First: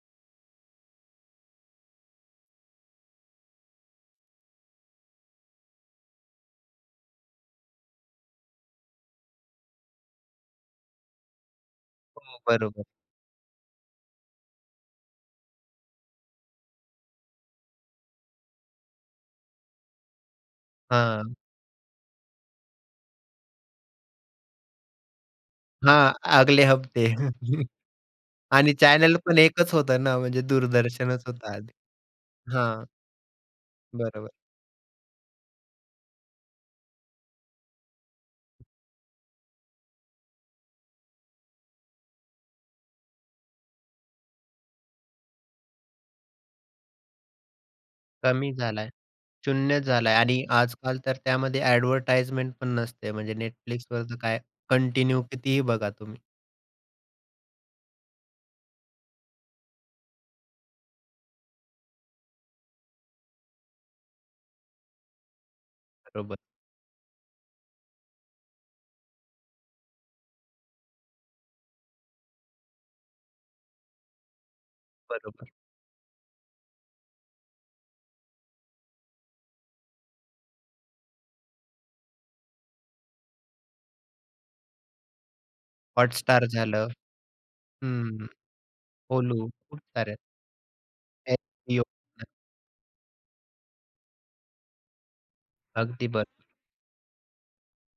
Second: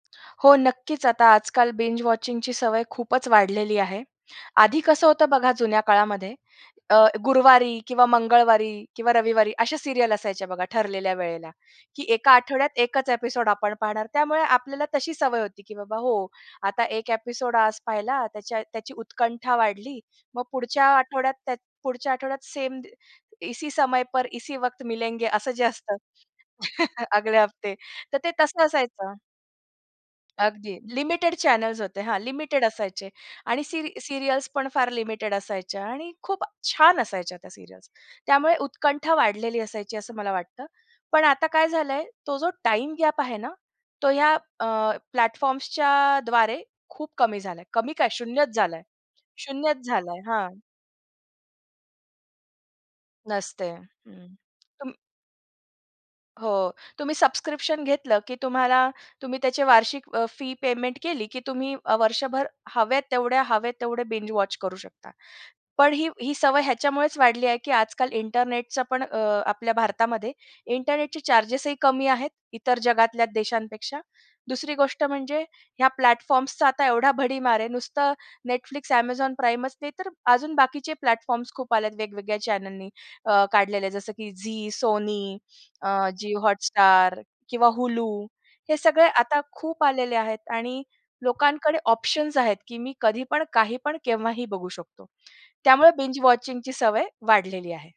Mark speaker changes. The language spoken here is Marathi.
Speaker 1: हो, नक्कीच आता आजकाल बिंज वॉचिंग ची सवय खूपच वाढलेली आहे. आधी कसं होतं बघा जुन्या काळामध्ये, अ, गुरुवारी किंवा मंगळवारी किंवा रविवारी अशा सीरियल असायचे बघा ठरलेल्या वेळेला, की एका
Speaker 2: हो,
Speaker 1: आठवड्यात
Speaker 2: बरोबर.
Speaker 1: एकच एपिसोड आपण पाहणार. त्यामुळे आपल्याला तशी सवय होती की बाबा हो, आता एक एपिसोड आज पाहिला, त्याच्या त्याची उत्कंठा वाढली. मग पुढच्या आठवड्यात
Speaker 2: हां.
Speaker 1: त्या पुढच्या आठवड्यात त्या सेम सेम इसी समय पर इसी वक्त मिलेंगे असं जे असतं.
Speaker 2: हां, अगले हफ्ते
Speaker 1: अगले हफ्ते तर ते तसं
Speaker 2: आणि
Speaker 1: असायचं.
Speaker 2: चॅनेल पण 1 च होत ना, म्हणजे
Speaker 1: अगदी
Speaker 2: दूरदर्शनच
Speaker 1: लिमिटेड
Speaker 2: होतं आधी,
Speaker 1: चॅनल्स होते हां, लिमिटेड
Speaker 2: हां.
Speaker 1: असायचे आणि सीरि
Speaker 2: बरोबर.
Speaker 1: सीरियल्स पण फार लिमिटेड असायच्या आणि खूप छान असायच्या त्या सीरियल्स. त्यामुळे उत्कंठा वाढलेली असायची असं मला वाटतं. पण आता काय झालंय, तो जो टाईमगॅप आहे ना. तो ह्या अ, प्लॅटफॉर्म्सच्या द्वारे खूप कमी झालाय. कमी काय?
Speaker 2: कमी
Speaker 1: शून्यच झालाय.
Speaker 2: झालाय. शून्य
Speaker 1: शून्यच
Speaker 2: झालाय
Speaker 1: झालाय
Speaker 2: आणि
Speaker 1: हां.
Speaker 2: आजकाल तर त्यामध्ये ॲडव्हर्टाइजमेंट पण नसते. म्हणजे
Speaker 1: नसते,
Speaker 2: Netflixवर तर
Speaker 1: हं.
Speaker 2: काय
Speaker 1: तुम
Speaker 2: कंटिन्यू कितीही बघा तुम्ही.
Speaker 1: हो, तुम्ही सबस्क्रिप्शन घेतलं, की तुम्हाला तुम्ही त्याची वार्षिक अ, फी पेमेंट केली, की तुम्ही वर्षभर हवेत तेवढ्या, हवेत तेवढे बिंज वॉच करू शकता. पण ही ही
Speaker 2: बरोबर.
Speaker 1: सवय ह्याच्यामुळेच वाढली आहे, की आजकाल इंटरनेटचा पण अ, आपल्या भारतामध्ये इंटरनेटचे चार्जेस ही कमी आहेत इतर जगातल्या देशांपेक्षा. दुसरी गोष्ट म्हणजे
Speaker 2: बरोबर.
Speaker 1: ह्या प्लॅटफॉर्म्स चा आता एवढा भडीमार आहे. नुसतं Netflix, Amazon Primeच नाही तर अजून बाकीचे प्लॅटफॉर्म्स खूप आलेत वेगवेगळ्या चॅनेलनी काढलेले आहेत जसं की झी, Sony, अ,
Speaker 2: Hotstar झालं.
Speaker 1: जिओहॉटस्टार किंवा
Speaker 2: हं,
Speaker 1: Hulu
Speaker 2: हं,
Speaker 1: हे सगळे आता
Speaker 2: Hulu खूप
Speaker 1: खूप
Speaker 2: साऱ्या
Speaker 1: आलेले आहेत आणि लोकांकडे
Speaker 2: [unintelligible]
Speaker 1: ऑप्शन्स आहेत, की मी कधी पण काही पण केव्हाही बघू शकतो. त्यामुळे
Speaker 2: अगदी
Speaker 1: बिंज
Speaker 2: बरं
Speaker 1: वॉचिंगची सवय वाढलेली आहे.